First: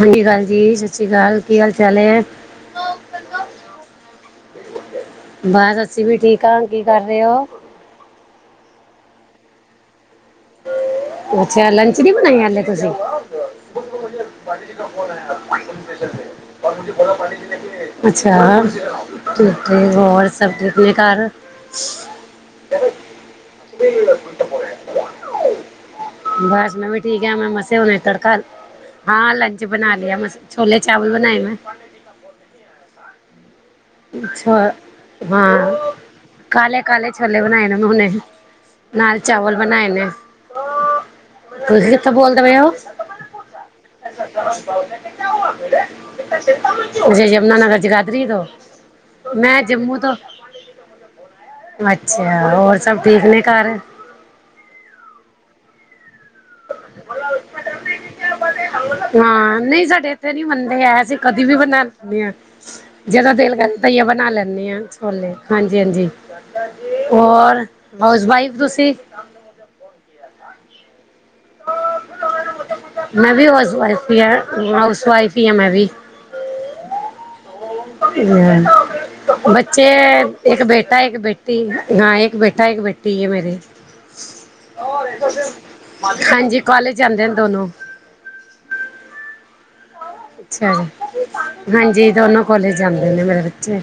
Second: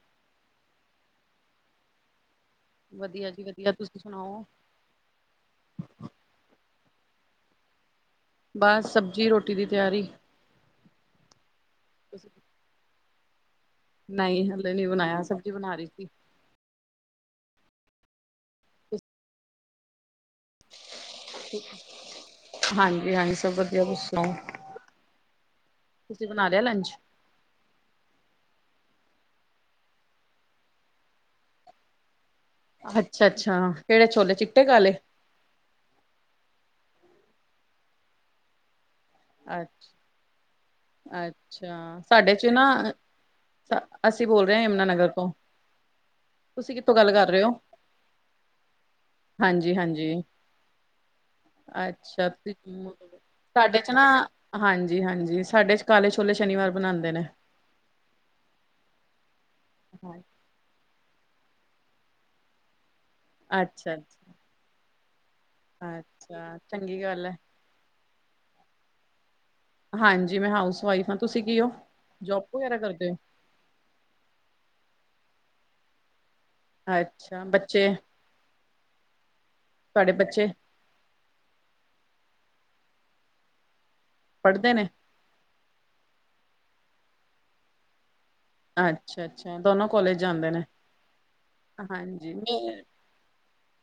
Hangi ਕਾਲ ਜੀ, ਸਤਿ ਸ਼੍ਰੀ, ਅਕਾਲ ਕੀ ਹਾਲ-ਚਾਲ ਏ? ਵਧੀਆ ਜੀ ਵਧੀਆ, ਤੁਸੀਂ ਸੁਨਾਓ। ਬਾਰ ਅਸੀ ਵੀ ਠੀਕ ਆ, ਕੀ ਕਰ ਰੇਓ? ਬੱਸ ਸਬਜ਼ੀ ਰੋਟੀ ਦੀ ਤਿਆਰੀ। ਅੱਛਾ, ਲੰਚ ਨੀ ਬਣਾਇਆ ਹਾਲੇ ਤੁਸੀਂ? ਇੱਕ ਮਿੰਟ ਨਹੀਂ ਬਾਟੀ ਜੀ ਹਲੇ ਕਾ ਨਹੀਂ ਫੋਨ ਆ, ਬਣਾਇਆ ਸਬਜ਼ੀ ਬਣਾ ਰਹੀ ਸੀ ਸਪੈਸ਼ਲ ਕਾਲ ਅੱਛਾ, ਝੁਠੇ ਹੋਰ। ਸਭ ਠੀਕ ਨੇ ਘਰ? ਹਾਂਜੀ-ਹਾਂਜੀ ਸਭ ਵਧੀਆ, ਤੁਸੀ ਸੁਨਾਓ। ਬਸ, ਮੈਂ ਵੀ ਠੀਕ। ਮੈਂ ਹੁਣੇ ਤੜਕਾ ਹਾਂ, ਲੰਚ ਬਣਾ ਲਿਆ ਮੈਂ ਛੋਲੇ-ਚਾਵਲ ਬਣਾਏ ਮੈਂ। ਅੱਛਾ-ਅੱਛਾ। ਹਾਂ ਕਾਲੇ-ਕਾਲੇ ਛੋਲੇ ਬਣਾਏ ਨੇ ਮੈਂ ਹੁਣੇ। ਨਾਲ ਚਾਵਲ ਬਣਾਏ ਨੇ। ਅੱਛਾ ਤੁਸੀ ਅੱਛਾ ਕਿੱਥੋਂ ਸਾਡੇ ਬੋਲਦੇ ਚ ਨਾ ਪਏਓ? ਅਸੀਂ ਬੋਲ ਰਹੇ ਹਾਂ ਯਮੁਨਾ ਨਗਰ ਤੋਂ ਤੁਸੀਂ ਕਿੱਥੋਂ ਗੱਲ ਕਰ ਰਹੇ ਹੋ ਯਮੁਨਾਨਗਰ ਯਗਾਤਰੀ ਤੋਂ? [inaudible] ਮੈਂ ਹਾਂਜੀ ਜੰਮੂ ਤੋਂ, ਹਾਂਜੀ ਹੋਰ ਅੱਛਾ ਅੱਛਿਆ ਤੁਸੀਂ ਹੋਰ ਜੰਮੂ ਸਭ ਤੋਂ। ਠੀਕ ਨੇ ਘਰ। ਸਾਡੇ ਹਾਂਜੀ ਹਾਂਜੀ, ਸਾਡੇ ਚ ਕਾਲੇ ਛੋਲੇ ਸ਼ਨੀਵਾਰ ਬਣਾਂਦੇ ਨੇ। [inaudible] ਹਾਂ ਨਈਂ ਸਾਡੇ ਏਥੇ ਨੀ ਮੰਨਦੇ ਹੈਂ, ਅਸੀਂ ਕਦੀ ਵੀ ਬਣਾ ਲੈਂਨੇ ਆਂ। ਜਦੋਂ ਦਿਲ ਕਰੇ ਅੱਛਾ ਧਈਆ ਬਣਾ ਅੱਛਾ ਲੈਨੀ ਆ। ਹਾਂਜੀ-ਹਾਂਜੀ, ਅੱਛਾ ਚਾਚਾ ਚੰਗੀ ਜੀ ਗੱਲ ਹੈ ਹੋਰ ਹਾਊਸ ਵਾਈਫ ਤੁਸੀਂ- ਹਾਂਜੀ, ਮੈਂ ਹਾਊਸ ਵਾਈਫ ਹਾਂ। ਤੁਸੀਂ ਕੀ ਹੋ ਜੋਬ ਬਗੈਰਾ ਕਰਦੇ ਹੋ। ਮੈਂ ਵੀ ਹਾਊਸ ਵਾਈਫ ਹੀ ਆ। ਹਾਊਸ ਵਾਈਫ ਹੀ ਆ ਮੈਂ ਵੀ ਅੱਛਾ, ਬੱਚੇ ਬੱਚੇ, ਤੁਹਾਡੇ ਬੱਚੇ ਇੱਕ ਬੇਟਾ -ਇੱਕ ਬੇਟੀ ਹਾਂ। ਇੱਕ ਬੇਟਾ ਹੈ- ਇੱਕ ਬੇਟੀ ਹੈ। ਮੇਰੇ ਪੜ੍ਹਦੇ ਨੇ ਹਾਂਜੀ, ਕਾਲਜ ਜਾਂਦੇ ਨੇ ਦੋਨੋ। ਅੱਛਾ-ਅੱਛਾ, ਦੋਨੋ ਕੋਲਜ ਜਾਂਦੇ ਨੇ। ਅੱਛਾ ਜੀ ਹਾਂਜੀ, ਦੋਨੋ ਕੋਲਜ ਜਾਂਦੇ ਨੇ। ਮੇਰੇ ਬੱਚੇ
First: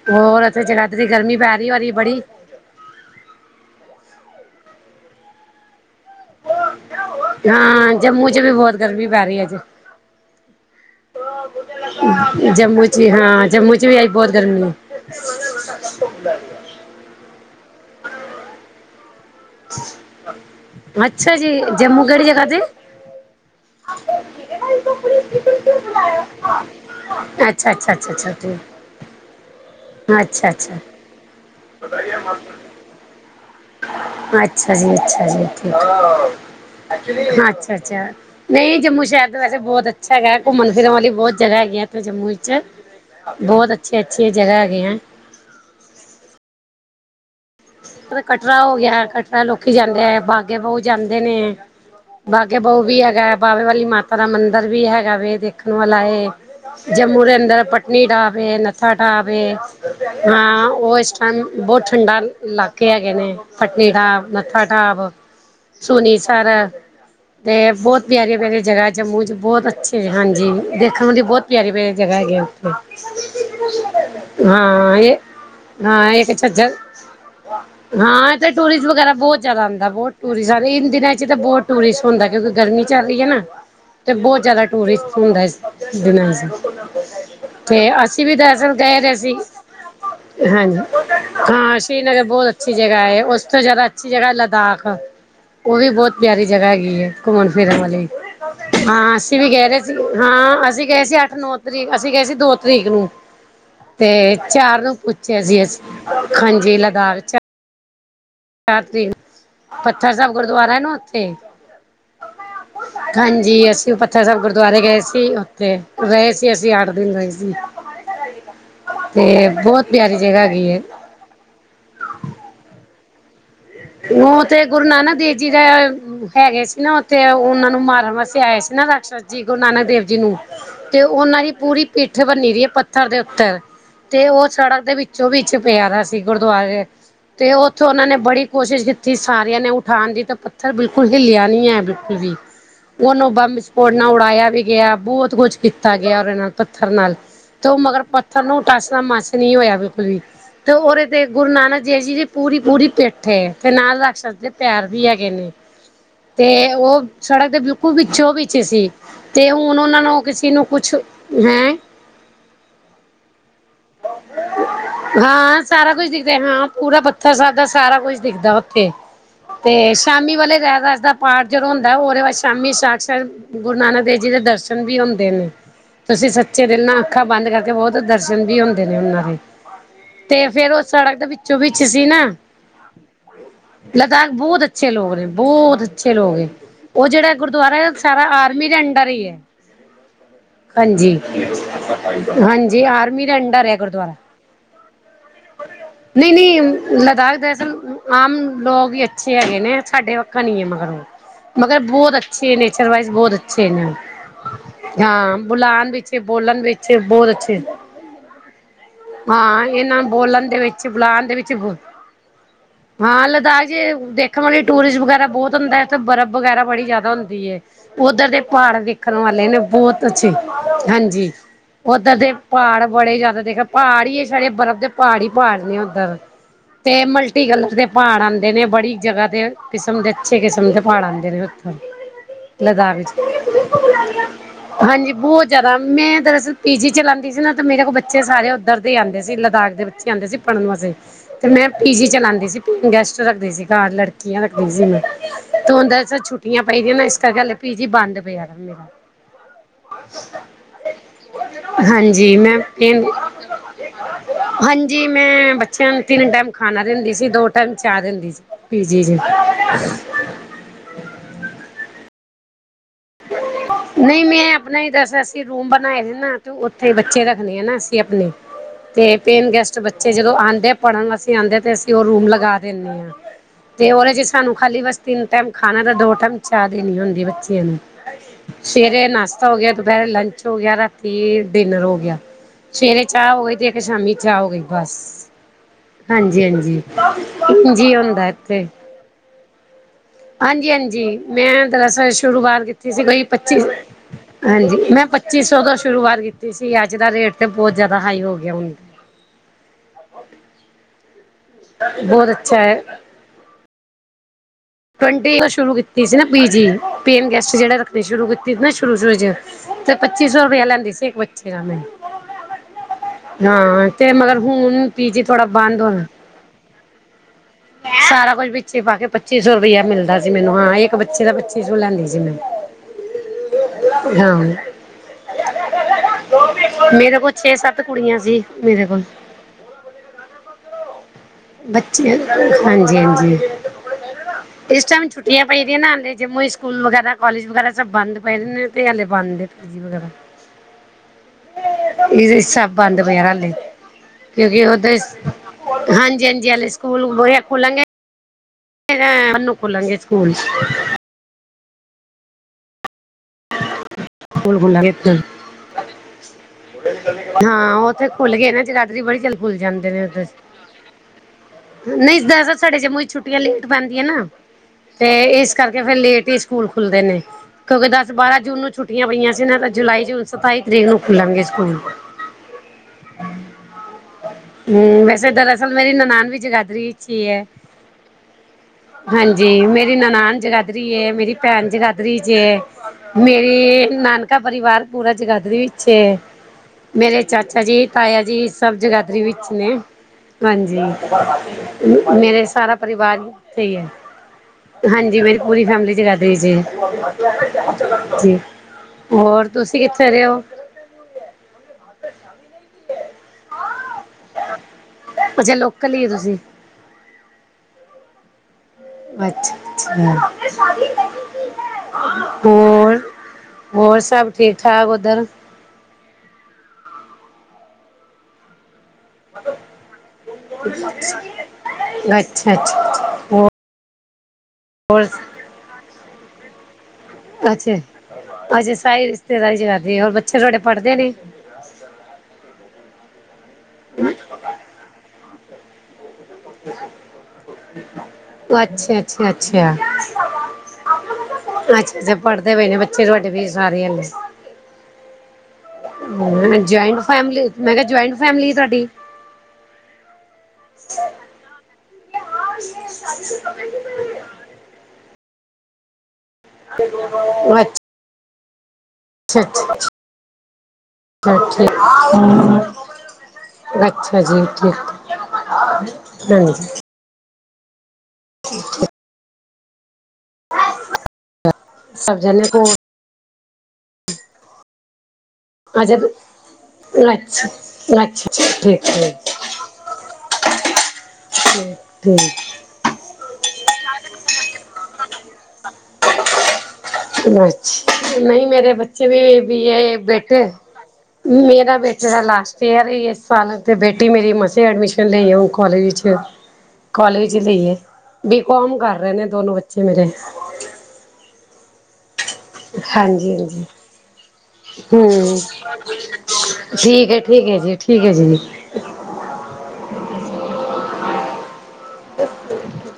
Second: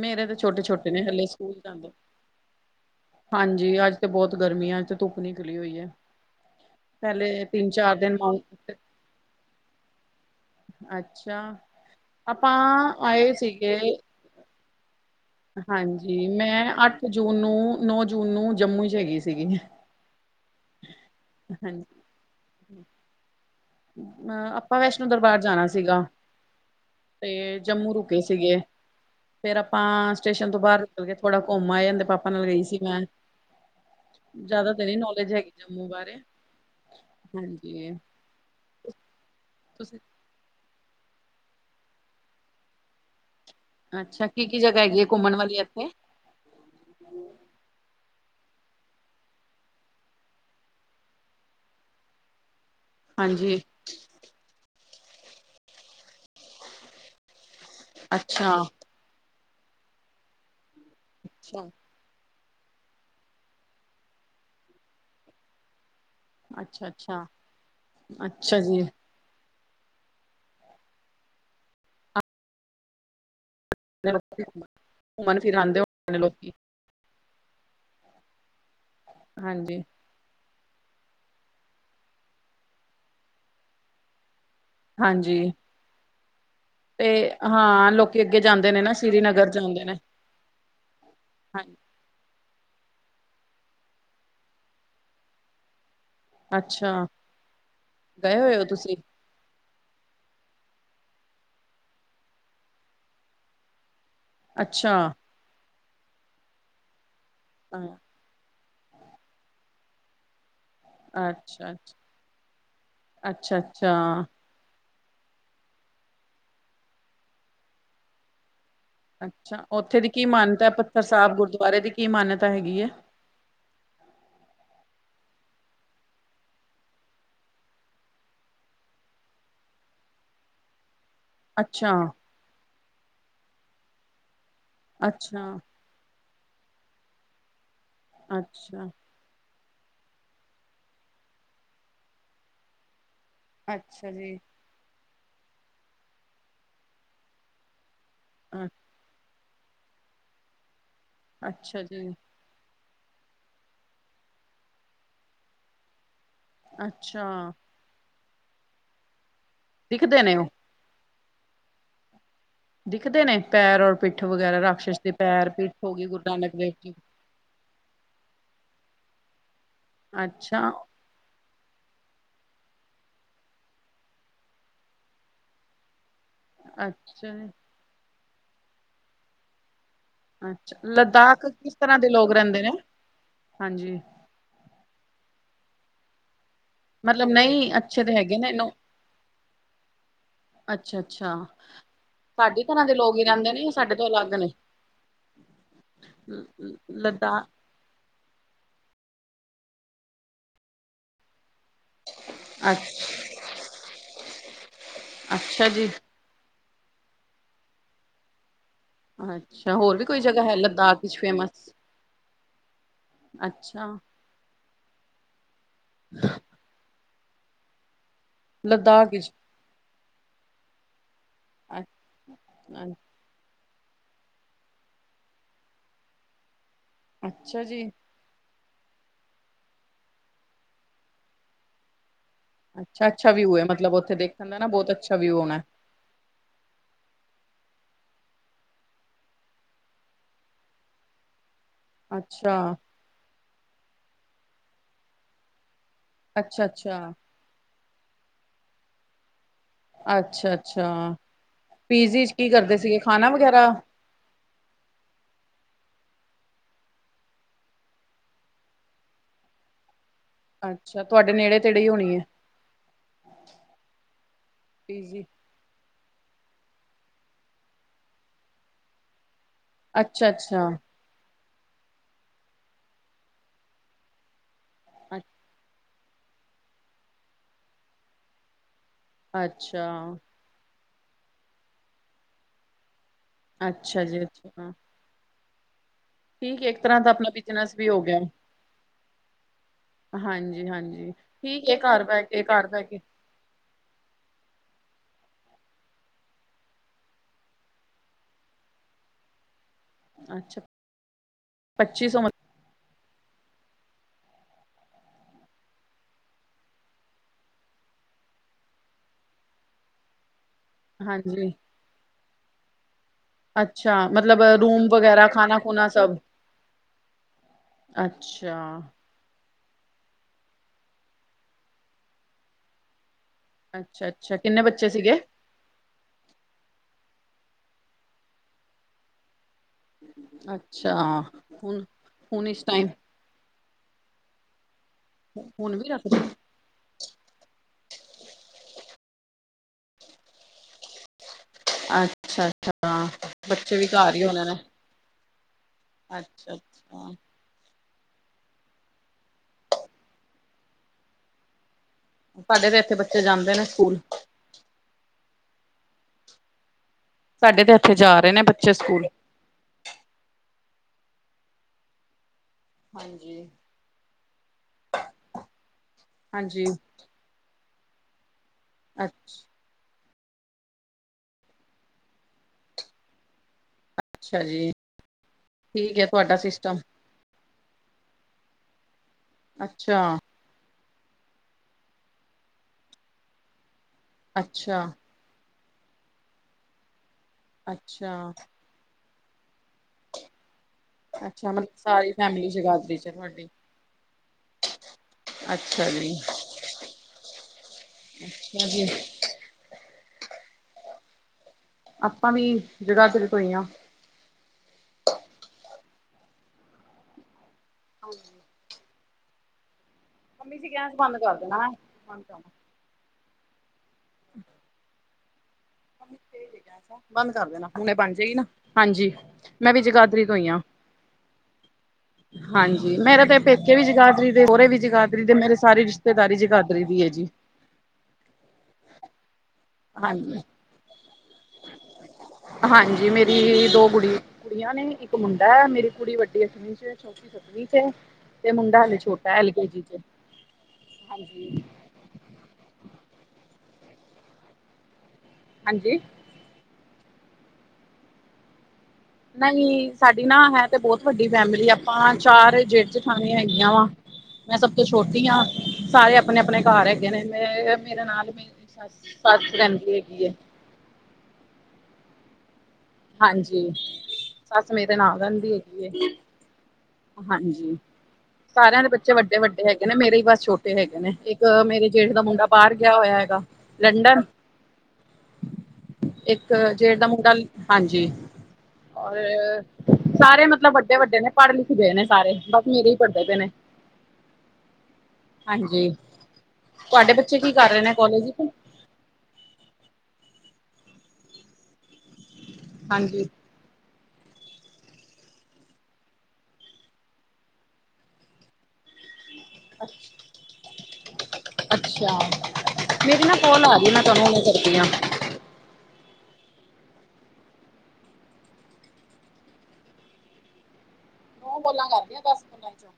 ਮੇਰੇ ਤਾਂ ਹੋਰ ਛੋਟੇ ਉਥੇ ਛੋਟੇ ਨੇ ਜਗਾਦਰੀ ਹਲੇ ਗਰਮੀ ਪੈ ਸਕੂਲ ਰਹੀ ਜਾਂਦੇ ਵਾਰੀ ਬੜੀ ਹਾਂਜੀ, ਅੱਜ ਤੇ ਬਹੁਤ ਗਰਮੀਆ ਚ, ਧੁੱਪ ਨਿਕਲੀ ਹੋਈ ਹੈ। ਪਹਿਲੇ ਹਾਂ ਤਿੰਨ-ਚਾਰ ਦਿਨ ਜੰਮੂ ਚ ਵੀ ਬਹੁਤ ਗਰਮੀ ਬਾਹਰੀ ਆ ਅੱਜ ਅੱਛਾ ਆਪਾਂ ਜੰਮੂ ਚ, ਆਏ ਹਾਂ, ਜੰਮੂ ਸੀਗੇ ਚ, ਵੀ ਅੱਜ ਬਹੁਤ ਗਰਮੀ ਆ। ਹਾਂਜੀ, ਮੈਂ ਅੱਠ ਜੂਨ ਨੂੰ ਨੌ ਜੂਨ ਨੂੰ ਜੰਮੂ ਚ, ਹੈਗੀ ਸੀਗੀ। ਅੱਛਾ ਜੀ, ਹਾਂਜੀ ਜੰਮੂ ਕਿਹੜੀ ਜਗ੍ਹਾ ਤੇ। ਅਹ, ਆਪਾਂ ਵੈਸ਼ਨੂੰ ਦਰਬਾਰ ਜਾਣਾ ਸੀਗਾ। ਤੇ ਅੱਛਾ ਅੱਛਾ ਜੰਮੂ ਅੱਛਾ ਰੁਕੇ ਅੱਛਾ ਸੀਗੇ। ਠੀਕ ਫੇਰ ਆਪਾਂ ਅੱਛਾ ਸਟੇਸ਼ਨ ਤੋਂ ਅੱਛਾ ਬਾਹਰ ਚਲ ਕੇ ਥੋੜਾ ਘੁੰਮ ਆਏ, ਇਦੇਂ ਪਾਪਾ ਨਾਲ ਗਈ ਸੀ ਮੈਂ। ਜ਼ਿਆਦਾ ਅੱਛਾ ਤੇ ਜੀ ਨੀ -ਅੱਛਾ ਨੌਲੇਜ ਜੀ, ਹੈਗੀ ਠੀਕ ਜੰਮੂ ਬਾਰੇ ਹਾਂਜੀ ਅੱਛਾ-ਅੱਛਾ ਨਹੀਂ, ਜੰਮੂ ਸ਼ਹਿਰ ਤਾਂ ਵੈਸੇ ਬਹੁਤ ਤੁਸੀਂ ਅੱਛਾ ਹੈਗਾ। ਘੁੰਮਣ ਫਿਰਨ ਵਾਲੀ ਬਹੁਤ ਜਗ੍ਹਾ ਹੈਗੀਆ। ਇੱਥੇ ਜੰਮੂ ਚ, ਬਹੁਤ ਅੱਛਾ ਅੱਛੀਆ-ਅੱਛੀਆ ਕੀ ਕੀ ਜਗ੍ਹਾ ਹੈਗੀਆ ਹੈ।। ਹੈਗੀ ਘੁੰਮਣ ਵਾਲੀ ਇੱਥੇ ਹ ਕਟਰਾ ਹੋ ਗਿਆ। ਕਟਰਾ ਲੋਕੀ ਜਾਂਦੇ ਬਾਗੇ ਬਹੁ ਜਾਂਦੇ ਨੇ। ਬਾਗੇ ਬੋਹ ਵੀ ਹੈਗਾ। ਹਾਂਜੀ ਬਾਾਹਵੇ ਵਾਲੀ ਮਾ ਮਾਤਾ ਮੰਦਿਰ ਵੀ ਹੈਗਾ ਵੇ, ਦੇਖਣ ਵਾਲਾ ਏ ਜੰਮੂ ਦੇ ਅੰਦਰ ਪਟਨੀਟਾਪ ਅੱਛਾ ਏ ਟਾ ਪੇ ਏ ਹਾਂ। ਉਹ ਇਸ ਟਾਈਮ ਅੱਛਾ ਬਹੁਤ ਠੰਡਾ ਇਲਾਕੇ ਹੈਗੇ ਨੇ, ਪਟਨੀਟਾਪ, ਨੱਥਾ ਟਾਪ, ਸੋਨੀ ਸਾਰਾ ਅੱਛਾ ਤੇ ਬਹੁਤ ਅੱਛਾ ਪਿਆਰੀਆਂ-ਪਿਆਰੀਆਂ ਜੀ ਜਗ੍ਹਾ ਜੰਮੂ ਚ ਬਹੁਤ ਅੱਛੀ ਹਾਂਜੀ, ਦੇਖਣ ਨੂੰ ਬਹੁਤ ਪਿਆਰੀਆਂ-ਪਿਆਰੀਆਂ ਜਗ੍ਹਾ ਹੈਗੀਆਂ। ਉੱਥੇ ਹਾਂ। ਇਹ ਘੁੰਮਣ ਫਿਰ ਆਉਂਦੇ ਹਾਂ ਹੋ ਇੱਕ ਲੋਕੀ ਝੱਜਰ ਹਾਂ। ਇੱਥੇ ਟੂਰਿਸਟ ਵਗੈਰਾ ਬਹੁਤ ਜ਼ਿਆਦਾ ਹਾਂਜੀ ਆਂਦਾਂ। ਬਹੁਤ ਜਾਨੀ ਇਨ ਦਿਨਾਂ ਚ, ਤਾਂ ਬਹੁਤ ਟੂਰਿਸਟ ਹੁੰਦਾ। ਕਿਉਂਕਿ ਗਰਮੀ ਚੱਲ ਰਹੀ ਹੈ। ਨਾ ਤੇ ਬਹੁਤ ਜ਼ਿਆਦਾ ਪੂਰੀ ਹਾਂਜੀ ਸੁੁੰਦਾਰ ਦਿਨਾਂ [unintelligible] ਤੇ ਤੇ ਹਾਂ। ਲੋਕੀ ਅਸੀਂ ਵੀ ਅੱਗੇ ਜਾਂਦੇ ਦਰਅਸਲ ਨੇ ਨਾ, ਗਏ ਦੇ ਸੀ ਸ੍ਰੀਨਗਰ ਜਾਂਦੇ ਨੇ। ਹਾਂ, ਹਾਂਜੀ ਜੀ ਸ਼੍ਰੀਨਗਰ ਬਹੁਤ ਅੱਛੀ ਜਗ੍ਹਾ ਹੈ। ਉਸ ਤੋਂ ਜ਼ਿਆਦਾ ਅੱਛੀ ਜਗ੍ਹਾ ਲਦਾਖ ਉਹ ਵੀ ਬਹੁਤ ਪਿਆਰੀ ਜਗ੍ਹਾ ਅੱਛਾ ਹੈਗੀ ਆ। ਘੁੰਮਣ ਫਿਰਨ ਵਾਲੀ ਗਏ ਹੋਏ ਹੋ ਤੁਸੀਂ ਹਾਂ। ਅਸੀਂ ਵੀ ਗਹਿ ਰਹੇ। ਹਾਂ। ਅਸੀਂ ਗਏ ਸੀ ਅੱਠ- ਨੌ ਤਰੀਕ ਅਸੀਂ ਗਏ ਸੀ। ਦੋ ਤਰੀਕ ਨੂੰ ਤੇ ਚਾਰ ਅੱਛਾ ਨੂੰ ਪੁੱਛਿਆ ਸੀ। ਅਸੀ ਹਾਂਜੀ ਲਦਾਖ ਹਾਂ। ਚਾਰ ਤਰੀਕ ਨੂੰ ਪੱਥਰ ਸਾਹਿਬ ਗੁਰਦੁਆਰਾ ਨਾ। ਅੱਛਾ ਹਾਂਜੀ, ਅੱਛਾ ਅਸੀਂ ਅੱਛਾ ਪੱਥਰ ਸਾਹਿਬ ਗੁਰਦੁਆਰੇ ਗਏ ਸੀ। 'ਤੇ ਗਏ ਸੀ, ਅਸੀਂ ਅੱਠ ਦਿਨ ਰਹੇ ਸੀ। 'ਤੇ ਬੋਤ ਪਿਆਰੀ ਜਗ੍ਹਾ ਹੈਗੀ ਏ। ਸਾਹਬ ਗੁਰਦੁਆਰੇ ਦੀ ਕੀ ਮਾਨੰਤਾ ਹੈਗੀ ਏ? ਓ 'ਤੇ ਗੁਰੂ ਨਾਨਕ ਦੇਵ ਜੀ ਦਾ ਹੈਗੇ ਸੀ ਨਾ ਉੱਥੇ, ਉਨਾ ਨੂੰ ਮਾਰਨ ਵਾਸਤੇ ਆਏ ਸੀ ਨਾ ਰਾਕਸ਼ਸ਼, ਜੀ ਗੁਰੂ ਨਾਨਕ ਦੇਵ ਜੀ ਨੂੰ? 'ਤੇ ਓਨਾਂ ਦੀ ਪੂਰੀ ਅੱਛਾ ਪਿੱਠ ਬੰਨੀ ਦੀ ਏ ਪੱਥਰ ਦੇ ਉੱਤਰ, ਤੇ ਓਹ ਸੜਾ ਦੇ ਵਿੱਚੋਂ ਅੱਛਾ ਵਿੱਚ ਪਿਆ ਦਾ ਸੀ ਗੁਰਦੁਆਰੇ, 'ਤੇ ਓਥੋਂ ਉਨਾਂ ਨੇ ਬੜੀ ਕੋਸ਼ਿਸ਼ ਅੱਛਾ ਕੀਤੀ। ਜੀ,, ਸਾਰਿਆਂ ਨੇ ਉਠਾਨ ਦੀ ਤਾਂ ਪੱਥਰ ਬਿਲਕੁਲ ਹਿੱਲਿਆ ਨੀ ਐ, ਬਿਲਕੁਲ ਵੀ। ਓਨੂੰ ਬ ਸਪੋਟ ਨਾ ਅੱਛਾ ਜੀ ਉਡਾਇਆ ਵੀ ਗਿਆ, ਬੋਤ ਕੁੱਛ ਕੀਤਾ ਗਿਆ ਉਦੇ ਨਾਲ ਪੱਥਰ ਨਾਲ, ਤੇ ਉਹ ਮਗਰ ਪੱਥ ਸਾਨੂੰ ਅ ਟਸ ਦਾ ਮਸ ਨੀ ਹੋਇਆ ਬਿਲਕੁਲ ਵੀ, 'ਤੇ ਓਦੇ 'ਤੇ ਗੁਰੂ ਨਾਨਕ ਦੇਵ ਜੀ ਦੀ ਪੂਰੀ-ਪੂਰੀ ਭੇ 'ਤੇ ਫਿਰ ਨਾਲ ਰਖ ਸਕਦੇ ਪਿਆਰ ਵੀ ਹੈਗੇ ਨੇ, 'ਤੇ ਉਹ ਅੱਛਾ ਸੜਕ ਦੇ ਬਿਲ ਓ ਵਿੱਚੋਂ- ਵਿੱਚ ਸੀ, 'ਤੇ ਹੁਨ ਉਨਾਂ ਦਿਖਦੇ ਨੂੰ ਨੇ ਉਹ ਕਿਸੀ ਨੂੰ ਕੁਛ ਮੈਂ ਦਿਖਦੇ ਨੇ, ਪੈਰ ਔਰ ਪਿੱਠ ਵਗੈਰਾ ਰਾਕਸ਼ਸ਼ ਦੇ ਪੈਰ-ਪਿੱਠ ਹੋ ਗਈ ਗੁਰੂ ਨਾਨਕ ਦੇਵ ਜੀ। ਤਾ ਸਾਡਾ ਸਾਰਾ ਕੁਝ ਦਿਖਦਾ ਉੱਥੇ, ਤੇ ਸ਼ਾਮੀ ਵਾਲੇ ਅੱਛਾ ਰੈਹਿਰਾਸ ਦਾ ਪਾਠ ਜਦੋਂ ਹੁੰਦੈ, ਉਹਦੇ ਬਾਦ ਸ਼ਾਮੀ ਸਾਕਸ਼ਾਤ, ਗੁਰੂ ਨਾਨਕ ਦੇਵ ਜੀ ਦੇ ਦਰਸ਼ਨ ਵੀ ਹੁੰਦੇ ਨੇ। ਤੁਸੀਂ ਸੱਚੇ ਦਿਲ ਨਾਲ ਅੱਖਾਂ ਅੱਛਾ ਬੰਦ ਕਰਕੇ, ਬੋਤ ਦਰਸ਼ਨ ਵੀ ਹੁੰਦੇ ਨੇ ਉਨਾਂ ਦੇ। ਤੇ ਫਿਰ ਅੱਛਾ ਉਹ ਸੜਕ ਦੇ ਲਦਾਖ ਵਿੱਚੋਂ- ਕਿਸ ਵਿੱਚ ਤਰ੍ਹਾਂ ਸੀ ਦੇ ਨਾ। ਲੋਕ ਰਹਿੰਦੇ ਨੇ ਹਾਂਜੀ ਲਗਾ, ਬੋਤ ਅੱਛੇ ਲੋਗ ਨੇ, ਬੋਤ ਅੱਛੇ ਲੋਗ ਨੇ। ਉਹ ਮਤਲਬ ਜੇੜਾ ਨਹੀਂ ਗੁਰਦੁਆਰਾ ਅੱਛੇ ਤੇ ਸਾਰਾ, ਹੈਗੇ ਨੇ ਆਰਮੀ ਨੋ ਦੇ ਅੰਡਰ ਈ ਏ। ਅੱਛਾ ਅੱਛਾ ਹਾਂਜੀ- ਸਾਡੀ ਹਾਂਜੀ, ਤਰ੍ਹਾਂ ਲੋਕ ਹੀ ਆਰਮੀ ਦੇ ਰਹਿੰਦੇ ਨੇ ਅੰਡਰ ਜਾਂ ਐ ਸਾਡੇ ਤੋਂ ਗੁਰਦੁਆਰਾ। ਅਲੱਗ ਨੇ ਨਈ- ਨਈ, ਲਦਾਖ ਦੈ। ਆਮ ਲੋਕ ਈ ਅੱਛੇ ਹੈਗੇ ਨੇ, ਸਾਡੇ ਵਾਕਨ ਨੀ ਐ ਮਗਰ। ਮਗਰ ਬੋਤ ਅੱਛੇ ਨੇਚਰ ਅੱਛਾ ਵਾਈਜ ਬੋਤ ਅੱਛੇ ਨੇ, ਹਾਂ, ਅੱਛਾ ਜੀ ਬੁਲਾਨ ਵਿੱਚ। ਬੋਲਨ ਵਿੱਚ ਬੋਤ ਅੱਛੇ। ਹਾਂ, ਅੱਛਾ ਹੋਰ ਇਨਾਂ ਵੀ ਨੂੰ ਕੋਈ ਜਗ੍ਹਾ ਬੋਲਨ ਹੈ ਦੇ ਵਿੱਚ, ਲੱਦਾਖ ਬੁਲਾਨ ਦੇ ਵਿੱਚ ਫੇਮਸ ਹਾਲੇ ਤਾਂ ਜੀ, ਅੱਛਾ ਦੇਖਨ ਵਾਲੀ ਟੂਰਿਜ਼ ਵਗੈਰਾ ਬੋਤ ਹੁੰਦੈ, 'ਤੇ ਬਰਫ ਵਗੈਰਾ ਬੜੀ ਜਾਦਾ ਹੁੰਦੀ ਏ। ਓਧਰ ਦੇ ਪਹਾੜ ਲੱਦਾਖ ਦਿਖਨ ਵਿੱਚ ਵਾਲੇ ਨੇ ਬੋਤ ਅੱਛੇ, ਹਾਂਜੀ। ਅ ਓੱਧਰ ਦੇ ਪਹਾੜ ਅ ਬੜੇ ਜਾਦਾ ਦੇਖ ਪਹਾੜ ਈ ਏ ਸਾਰੇ, ਬਰਫ਼ ਦੇ ਪਹਾੜ ਈ ਪਹਾੜ ਨੇ ਓੱਧਰ, 'ਤੇ ਮਲਟੀ- ਅੱਛਾ ਕਲਰ ਜੀ ਦੇ ਪਹਾੜ ਆਂਦ। ਏਨੇ ਬੜੀ ਜਗ੍ਹਾ 'ਤੇ, ਕਿਸਮ ਦੇ ਅੱਛੇ ਕਿਸਮ ਦੇ ਪਹਾੜ ਆਂਦੇ ਨੇ ਉੱਥੋਂ। ਲਦਾਖ ਅੱਛਾ ਵਿੱਚ, ਅੱਛਾ ਵਿਊ ਹੈ ਮਤਲਬ ਉੱਥੇ ਦੇਖਣ ਦਾ ਨਾ ਬਹੁਤ ਹਾਂ ਜੀ, ਅੱਛਾ ਵਿੱਚ ਵਿਊ ਬੋਤ ਹੋਣਾ ਜਾਦਾ। ਮੈਂ ਦਰਅਸਲ ਪੀਜੀ ਚਲਾਂਦੀ ਸੀ ਨਾ, ਤਾਂ ਮੇਰੇ ਕੋਲ ਬੱਚੇ ਸਾਰੇ ਕਰਦੇ ਆਂਦੇ ਸੀ, ਲਦਾਖ ਦੇ ਬੱਚੇ ਆਂਦੇ ਸੀ ਪੜਨ ਵਾਸਤੇ। 'ਤੇ ਮੈਂ ਪੀਜੀ ਚਲਾਂਦੀ ਅੱਛਾ ਸੀ, ਗੈਸਟ ਰੱਖਦੀ ਸੀ, ਘਰ ਲੜਕੀਆਂ ਰੱਖਦੀ ਸੀ ਮੈਂ। ਤੂੰ ਦੱਸ, ਛੁੱਟੀਆਂ ਅੱਛਾ ਪਈ ਦੀਆਂ ਅੱਛਾ ਨਾ, ਇਸ ਕਰਕੇ ਹਲੇ ਪੀਜੀ ਬੰਦ ਪਿਆ ਮੇਰਾ। ਅੱਛਾ-ਅੱਛਾ, ਪੀਜ਼ੀ 'ਚ ਹਾਂਜੀ ਕੀ ਮੈਂ ਕਰਦੇ ਸੀਗੇ? ਤਿੰਨ ਖਾਨਾ ਵਗੈਰਾ? ਹਾਂਜੀ, ਮੈਂ ਬੱਚਿਆਂ ਨੂੰ ਤਿੰਨ ਟੈਮ ਖਾਨਾ ਦਿੰਦੀ ਸੀ, ਦੋ ਟੈਮ ਚਾਅ ਦਿੰਦੀ ਸੀ। ਪੀਜੀ ਜੀ। ਅੱਛਾ, ਤੁਹਾਡੇ ਨੇੜੇ-ਤੇੜੇ ਈ ਹੋਣੀ ਏ। ਨਈ, ਮੈ ਆਪਨਾ ਈ ਦਸੇਆ ਪੀਜੀ ਸੀ। ਰੂਮ ਬਨਾਏ ਸੀ ਨਾ, 'ਤੇ ਉੱਥੇ ਬੱਚੇ ਰੱਖਨੇ ਆ ਨਾ ਅਸੀਂ ਆਪਨੇ, 'ਤੇ ਤਿੰਨ ਗੈਸਟ ਬੱਚੇ ਅੱਛਾ ਜਦੋਂ ਅੱਛਾ ਆਂਦੇ ਪੜ੍ਹਨ ਵਾਸ ਆਂਦੇ 'ਤੇ ਅਸੀਂ ਉਹ ਰੂਮ ਲਗਾ ਦਿੰਨੇ ਆ, 'ਤੇ ਉਹਦੇ 'ਚ। ਸਾਨੂੰ ਖਾਲੀ ਬਸ ਤਿੰਨ ਟੈਮ ਖਾਨਾ ਤਾਂ ਦੋ ਟੈਮ ਚਾਅ ਦੇਨੀ ਹੁੰਦੀ ਬੱਚਿਆਂ ਨੂੰ। ਸਵੇਰੇ ਨਾਸ਼ਤਾ ਹੋ ਗਿਆ, ਅੱਛਾ ਦੁਪਹਿਰੇ ਲੰਚ ਹੋ ਗਿਆ, ਰਾਤੀ ਡਿਨਰ ਹੋ ਗਿਆ। ਸਵੇਰੇ ਚਾਅ ਹੋ ਗਈ ਤੇ ਇੱਕ ਤੇ ਅੱਛਾ ਸ਼ਾਮੀ ਜੀ ਚਾਅ ਹੋ ਗਈ, ਅੱਛਾ ਬਸ। ਹਾਂਜੀ- ਠੀਕ ਹੈ ਹਾਂਜੀ ਇੱਕ ਤਰ੍ਹਾਂ ਦਾ ਆਪਣਾ ਬਿਜਨਸ ਵੀ ਜੀ ਹੋ ਗਿਆ ਹੁੰਦਾ ਏਥੇ। ਹਾਂਜੀ- ਹਾਂਜੀ ਮੈਂ ਠੀਕ ਹੈ ਘਰ ਦਰਅਸਲ ਬਹਿ ਕੇ ਸ਼ੁਰੂਆਤ ਘਰ ਬਹਿ ਕੀਤੀ ਕੇ ਸੀ ਮਈ ਪੱਚੀ ਹਾਂਜੀ ਮੈਂ ਪੱਚੀ ਸੋ ਤੋਂ ਸ਼ੁਰੂਆਤ ਕੀਤੀ ਸੀ ਅੱਜ ਦਾ ਰੇਟ ਤੇ ਬੋਤ ਜਾਦਾ ਹਾਈ ਹੋ ਗਿਆ ਹੁਨ। ਅੱਛਾ ਪੱਚੀ ਸੌ ਬੋਤ ਅੱਛਾ ਐ। ਟਵੇਂਟੀ ਤੋਂ ਸ਼ੁਰੂ ਕੀਤੀ ਸੀ ਮੈ ਪੀ- ਜੀ ਪੇਨ ਗੈਸਟ ਜੇੜਾ ਰੱਖਨੇ ਸ਼ੁਰੂ ਕੀਤੇ ਸੀ ਮੈ ਸ਼ੁਰੂ-ਸ਼ੁਰੂ ਚ ਤੇ ਪੱਚੀ ਸੌ ਰੁਪਇਆ ਲੈਂਦੀ ਸੀ ਇੱਕ ਬੱਚੇ ਹਾਂਜੀ ਦਾ ਮੈ। ਹਾਂ, ਅੱਛਾ ਤੇ ਮਗਰ ਮਤਲਬ ਰੂਮ ਹੁਣ ਪੀ- ਜੀ ਵਗੈਰਾ ਥੋੜਾ ਖਾਣਾ ਬੰਦ ਖੁਣਾ ਹੋਣਾ ਸਭ ਸਾਰਾ ਕੁਛ ਅੱਛਾ ਵੀਚੇ ਪਾ ਕੇ ਪੱਚੀ ਸੌ ਰੁਪਇਆ ਮਿਲਦਾ ਸੀ ਮੈਨੂੰ, ਹਾਂ ਇੱਕ ਬੱਚੇ ਦਾ ਪੱਚੀ ਸੌ ਰੁਪਈਆ ਲੈਂਦੀ ਸੀ ਮੈਂ। ਅੱਛਾ- ਅੱਛਾ ਹਾਂ ਕਿੰਨੇ ਬੱਚੇ ਸੀਗੇ। ਮੇਰੇ ਕੋਲ ਛੇ ਸੱਤ ਕੁੜੀਆਂ ਸੀ ਮੇਰੇ ਕੋਲ। ਅੱਛਾ ਹੁਣ ਬੱਚੇ ਹੁਣ ਇਸ ਟਾਈਮ ਹਾਂਜੀ, ਹਾਂਜੀ ਇਸ ਟਾਈਮ ਛੁੱਟੀ। ਛੁੱਟੀਆਂ ਪਈ ਹੁਣ ਦੀ ਵੀ ਨਾ ਹਾਲੇ ਰੱਖਦੇ ਜੰਮੂ ਸਕੂਲ ਵਗੈਰਾ ਕਾਲਜ ਵਗੈਰਾ ਸਭ ਬੰਦ ਪਏ ਨੇ ਤੇ ਹਲੇੇ ਬੰਦ ਨੇ ਪੀ-ਜੀ ਵਗੈਰਾ। ਇਵੇ ਅੱਛਾ ਸਭ ਅੱਛਾ ਬੰਦ ਪਯਾ ਹਾਲੇ ਬੱਚੇ ਵੀ ਘਰ ਹੀ ਹੋਣੇ ਨੇ ਕਿਉਂਕਿ ਓਦੇ ਹਾਂਜੀ, ਹਾਂਜੀ ਅੱਛਾ ਹਾਲੇ ਸਕੂਲ ਅੱਛਾ ਵੋਆ ਖੁੱਲਣਗੇ ਅਅ ਮਨੂੰ ਖੁੱਲ੍ਹਣ ਗੇ ਸਕੂਲ। ਸਾਡੇ ਤੇ ਏਥੇ ਬੱਚੇ ਜਾਂਦੇ ਨੇ ਸਕੂਲ। ਬਲ ਗੁੱਲ ਕੇ [unintelligible] ਸਾਡੇ ਤੇ ਹਾਂ ਇੱਥੇ ਉੱਥੇ ਜਾ ਰਹੇ ਖੁੱਲ ਨੇ ਗਏ ਨਾ ਬੱਚੇ ਚਗਾਦਰੀ ਸਕੂਲ ਬੜੀ ਜਲਦ ਖੁਲ ਜਾਂਦੇ ਨੇ ਓਦਰ। ਨਈ ਵੈਸੇ ਸਾਡੇ ਜੰਮੂ ਚ ਛੁੱਟੀਆਂ ਹਾਂਜੀ ਲੇਟ ਪੈਂਦੀਆਂ ਨਾ। ਤੇ ਇਸ ਕਰਕੇ ਫੇਰ ਲੇਟ ਹੀ ਹਾਂਜੀ ਸਕੂਲ ਖੁੱਲਦੇ ਨੇ। ਕਿਉਂਕਿ ਦਸ ਬਾਰਾਂ ਜੂਨ ਨੂੰ ਛੁੱਟੀਆਂ ਅੱ ਪਈਆਂ ਸੀ ਨਾ ਤਾਂ ਜੁਲਾਈ ਚ। ਸਤਾਈ ਤਰੀਕ ਨੂੰ ਖੁੱਲਣਗੇ ਸਕੂਲ। ਅੱਛਾ ਜੀ ਹੂੰ ਵੈਸੇ ਦਰਅਸਲ ਮੇਰੀ ਠੀਕ ਹੈ ਨਨਾਨ ਤੁਹਾਡਾ ਵੀ ਸਿਸਟਮ ਸਈ ਅ ਹਾਂਜੀ ਮੇਰੀ ਅੱਛਾ ਨਨਾਨ ਜਗਾਧ ਰੀ ਮੇਰੀ ਪੈਨ ਜਗਾਦਰੀ ਚ ਏ। ਮੇਰੀ ਨਾਨੀ ਪੇਕਾ ਅੱਛਾ ਪਰਿਵਾਰ ਪੂਰਾ ਜਗਾਦਰੀ ਚ ਐ। ਮੇਰੇ ਚਾਚਾ ਜੀ ਤਾਯਾ ਅੱਛਾ ਜੀ ਸਭ ਜਗਾਦਰੀ ਵਿੱਚ ਨੇ, ਹਾਂਜੀ। ਅੱਛਾ ਮਤਲਬ ਸਾਰੀ [unintelligible] ਮੇਰੇ ਫੈਮਿਲੀ ਸਾਰਾ ਜਗਾਦਰੀ ਚ ਪਰਿਵਾਰ ਤੁਹਾਡੀ ਉੱਥੇ ਹੀ ਅ। ਹਾਂਜੀ ਮੇਰੀ ਪੂਰੀ ਅੱਛਾ ਫੈਮਿਲੀ ਜੀ ਜਗਾਦਰੀ ਵਿੱਚ ਏ। ਜੀ ਹੋਰ ਤੁਸੀਂ ਕਿੱਥੇ ਦੇ ਓ। ਆਪਾਂ ਵੀ ਜਗਾਦਰੀ ਤੋਂ ਈ ਆ। ਅੱਛਾ ਲੋਕਲ ਇ ਓ ਤੁਸੀਂ। ਹਾਂ ਜੀ। ਅੱਛਾ ਅੱ ਜੀ ਗੈਸ ਛਾ ਬੰਦ ਕਰ ਦੇਣਾ ਹੈ ਬੰਦ ਕਰ ਹੋਰ। ਹੋਰ ਸਭ ਠੀਕ ਠਾਕ ਓਧਰ ਬੰਦ ਕਰ ਦੇਨਾ ਹੁਨੇ ਬਨ ਜੇਗੀ ਨਾ। ਹਾਂਜੀ ਮੈਂ ਵੀ ਜਗਾਦਰੀ ਤੋਂ ਇ ਆ। ਅੱਛਾ ਹਾਂਜੀ ਅੱਛਾ ਮੇਰਾ ਤੇ ਹੋਰ ਪੇਕੇ ਵੀ ਜਗਾਦਰੀ ਦੇ, ਸੋਰੇ ਵੀ ਹੋਰ ਜਗਾਦਰੀ ਦੇ, ਮੇਰੀ ਸਾਰੀ ਰਿਸ਼ਤੇਦਾਰੀ ਜਗਾਦਰੀ ਦੀ ਏ ਜੀ। ਅੱਛਾ- ਅੱਛਾ ਸਾਰੀ ਰਿਸ਼ਤੇਦਾਰੀ ਜਗਾਧਰੀ ਏ, ਬੱਚੇ ਹਾਂਜੀ ਤੁਆਡੇ ਪੜਦੇ ਨੀ। ਹਾਂਜੀ, ਮੇਰੀ ਦੋ ਗੁਡੀਆ ਕੁੜੀਆਂ ਨੇ ਇੱਕ ਮੁੰਡਾ ਏ, ਮੇਰੀ ਕੁੜੀ ਵੱਡੀ ਵਡੀ ਅੱਠਵੀ ਚ ਛੋਟੀ ਸਤਵੀ ਚ ਤੇ ਮੁੰਡਾ ਹਲੇੇ ਅੱਛਾ ਅੱਛਾ ਛੋਟਾ ਹੈ ਐਲ- ਕੇ- ਅੱਛਾ ਜੀ ਚ। ਹਾਂਜੀ ਅੱਛਾ ਅੱਛਾ ਪੜ੍ਹਦੇ ਪਏ ਨੇ ਬੱਚੇ ਤੁਆਡੇ ਵੀ ਸਾਰਿਆ ਦੇ। ਹਾਂਜੀ। ਹੁਣ ਜਆਇੰਟ ਫੈਮਿਲੀ ਮੈਂ ਕੈਆ ਜੁਆਇੰਟ ਫੈਮਿਲੀ ਸਾਡੀ ਨਈ ਸਾਡੀ ਨਾ ਹੈ ਤੇ ਬੋਤ ਵੱਡੀ ਫੈਮਿਲੀ ਆਪਾਂ ਚਾਰ ਜੇਠ-ਜਠਾਣੀਆਂ ਹੈਗੀਆਂ ਵਾ। ਮੈਂ ਸਭ ਤੋਂ ਛੋਟੀ ਆ ਸਾਰੇ ਅਪ ਅਪਣੇ-ਅਪਣੇ ਕਾੱਰ ਹੈਗੇ ਨੇ ਮੈਂ ਮੇਰੇ ਨਾਲ ਵੀ ਮੇਰੀ ਸੱਸ-ਸੱਸ ਰੈਂਦੀ ਹੈਗੀ ਏ। ਸਬ ਠੀਕ ਹੂੰ ਹਾਂਜੀ, ਸੱਸ ਮੇਰੇ ਨਾਲ ਰੈਂਦੀ ਹੈਗੀ ਏ। ਹਾਂਜੀ ਹਾਂਜੀ ਸਾਰਿਆਂ ਦੇ ਬੱਚੇ ਵੱਡੇ-ਵੱਡੇ ਹੈਗੇ ਨੇ ਮੇਰੇ ਈ ਬਸ ਛੋਟੇ ਹੈਗੇ ਨੇ ਏਕ ਮੇਰੇ ਜੇਠ ਸਭ ਦਾ ਮੁੰਡਾ ਜਣੇ ਬਾਰ ਕੋਲ ਗਿਆ ਹੋਯਾ ਹੈਗਾ ਲੰਡਨ ਅੱਛਾ ਏਕ ਜੇਠ ਦਾ ਮੁੰਡਾ ਹਾਂਜੀ, ਔਰ ਸਾਰੇ ਮਤਲਬ ਵੱ ਬੱਚੇ ਵੱਡੇ ਨੇ ਪੜ੍ਹ ਲਿਖ ਗਏ ਨੇ ਸਾਰੇ ਬਸ ਮੇਰੇ ਈ ਪੜ੍ਹਦੇ ਪਏ ਨੇ। [unintelligible] ਹਾਂਜੀ। ਤੁਹਾਡੇ ਬੱਚੇ ਕੀ ਕਰ ਰਹੇ ਬਸ ਨੇ ਕਾਲਜ ਨਈ ਵਿੱਚ ਮੇਰੇ ਬੱਚੇ ਬੱਚੇ ਵੀ ਬੀ ਏ ਬੇਟੇ, ਮੇਰਾ ਬੇਟੇ ਦਾ ਲਾਸਟ ਈਅਰ ਈ ਏ ਹਾਂਜੀ ਇਸ ਸਾਲ ਤੇ ਬੇਟੀ ਮੇਰੀ ਮਸੇ ਐਡਮਿਸ਼ਨ ਲਈ ਐ ਉ ਕਾਲਜ ਇੱਚ ਕਾਲਜ ਚ ਲਈਏ, ਬੀ ਕੋਮ ਕਰ ਰੈ ਨੇ ਦੋਨੋ ਬੱਚੇ ਮੇਰੇ। ਅੱਛਾ। ਮੇਰੀ ਨਾ ਹਾਂਜੀ-ਹਾਂਜੀ, ਕੋਲ ਆ ਰਹੀ ਮੈਂ ਤੁਹਾਨੂੰ ਹੁਣੇ ਕਰਦੀ ਹਾਂ ਹੂੰ। ਠੀਕ ਐ-ਠੀਕ ਐ ਜੀ-ਠੀਕ ਐ ਜੀ। ਦੋ ਬੋਲਾਂ ਕਰਨੀਆਂ ਦਸ ਪਿੰਡਾਂ ਚੋ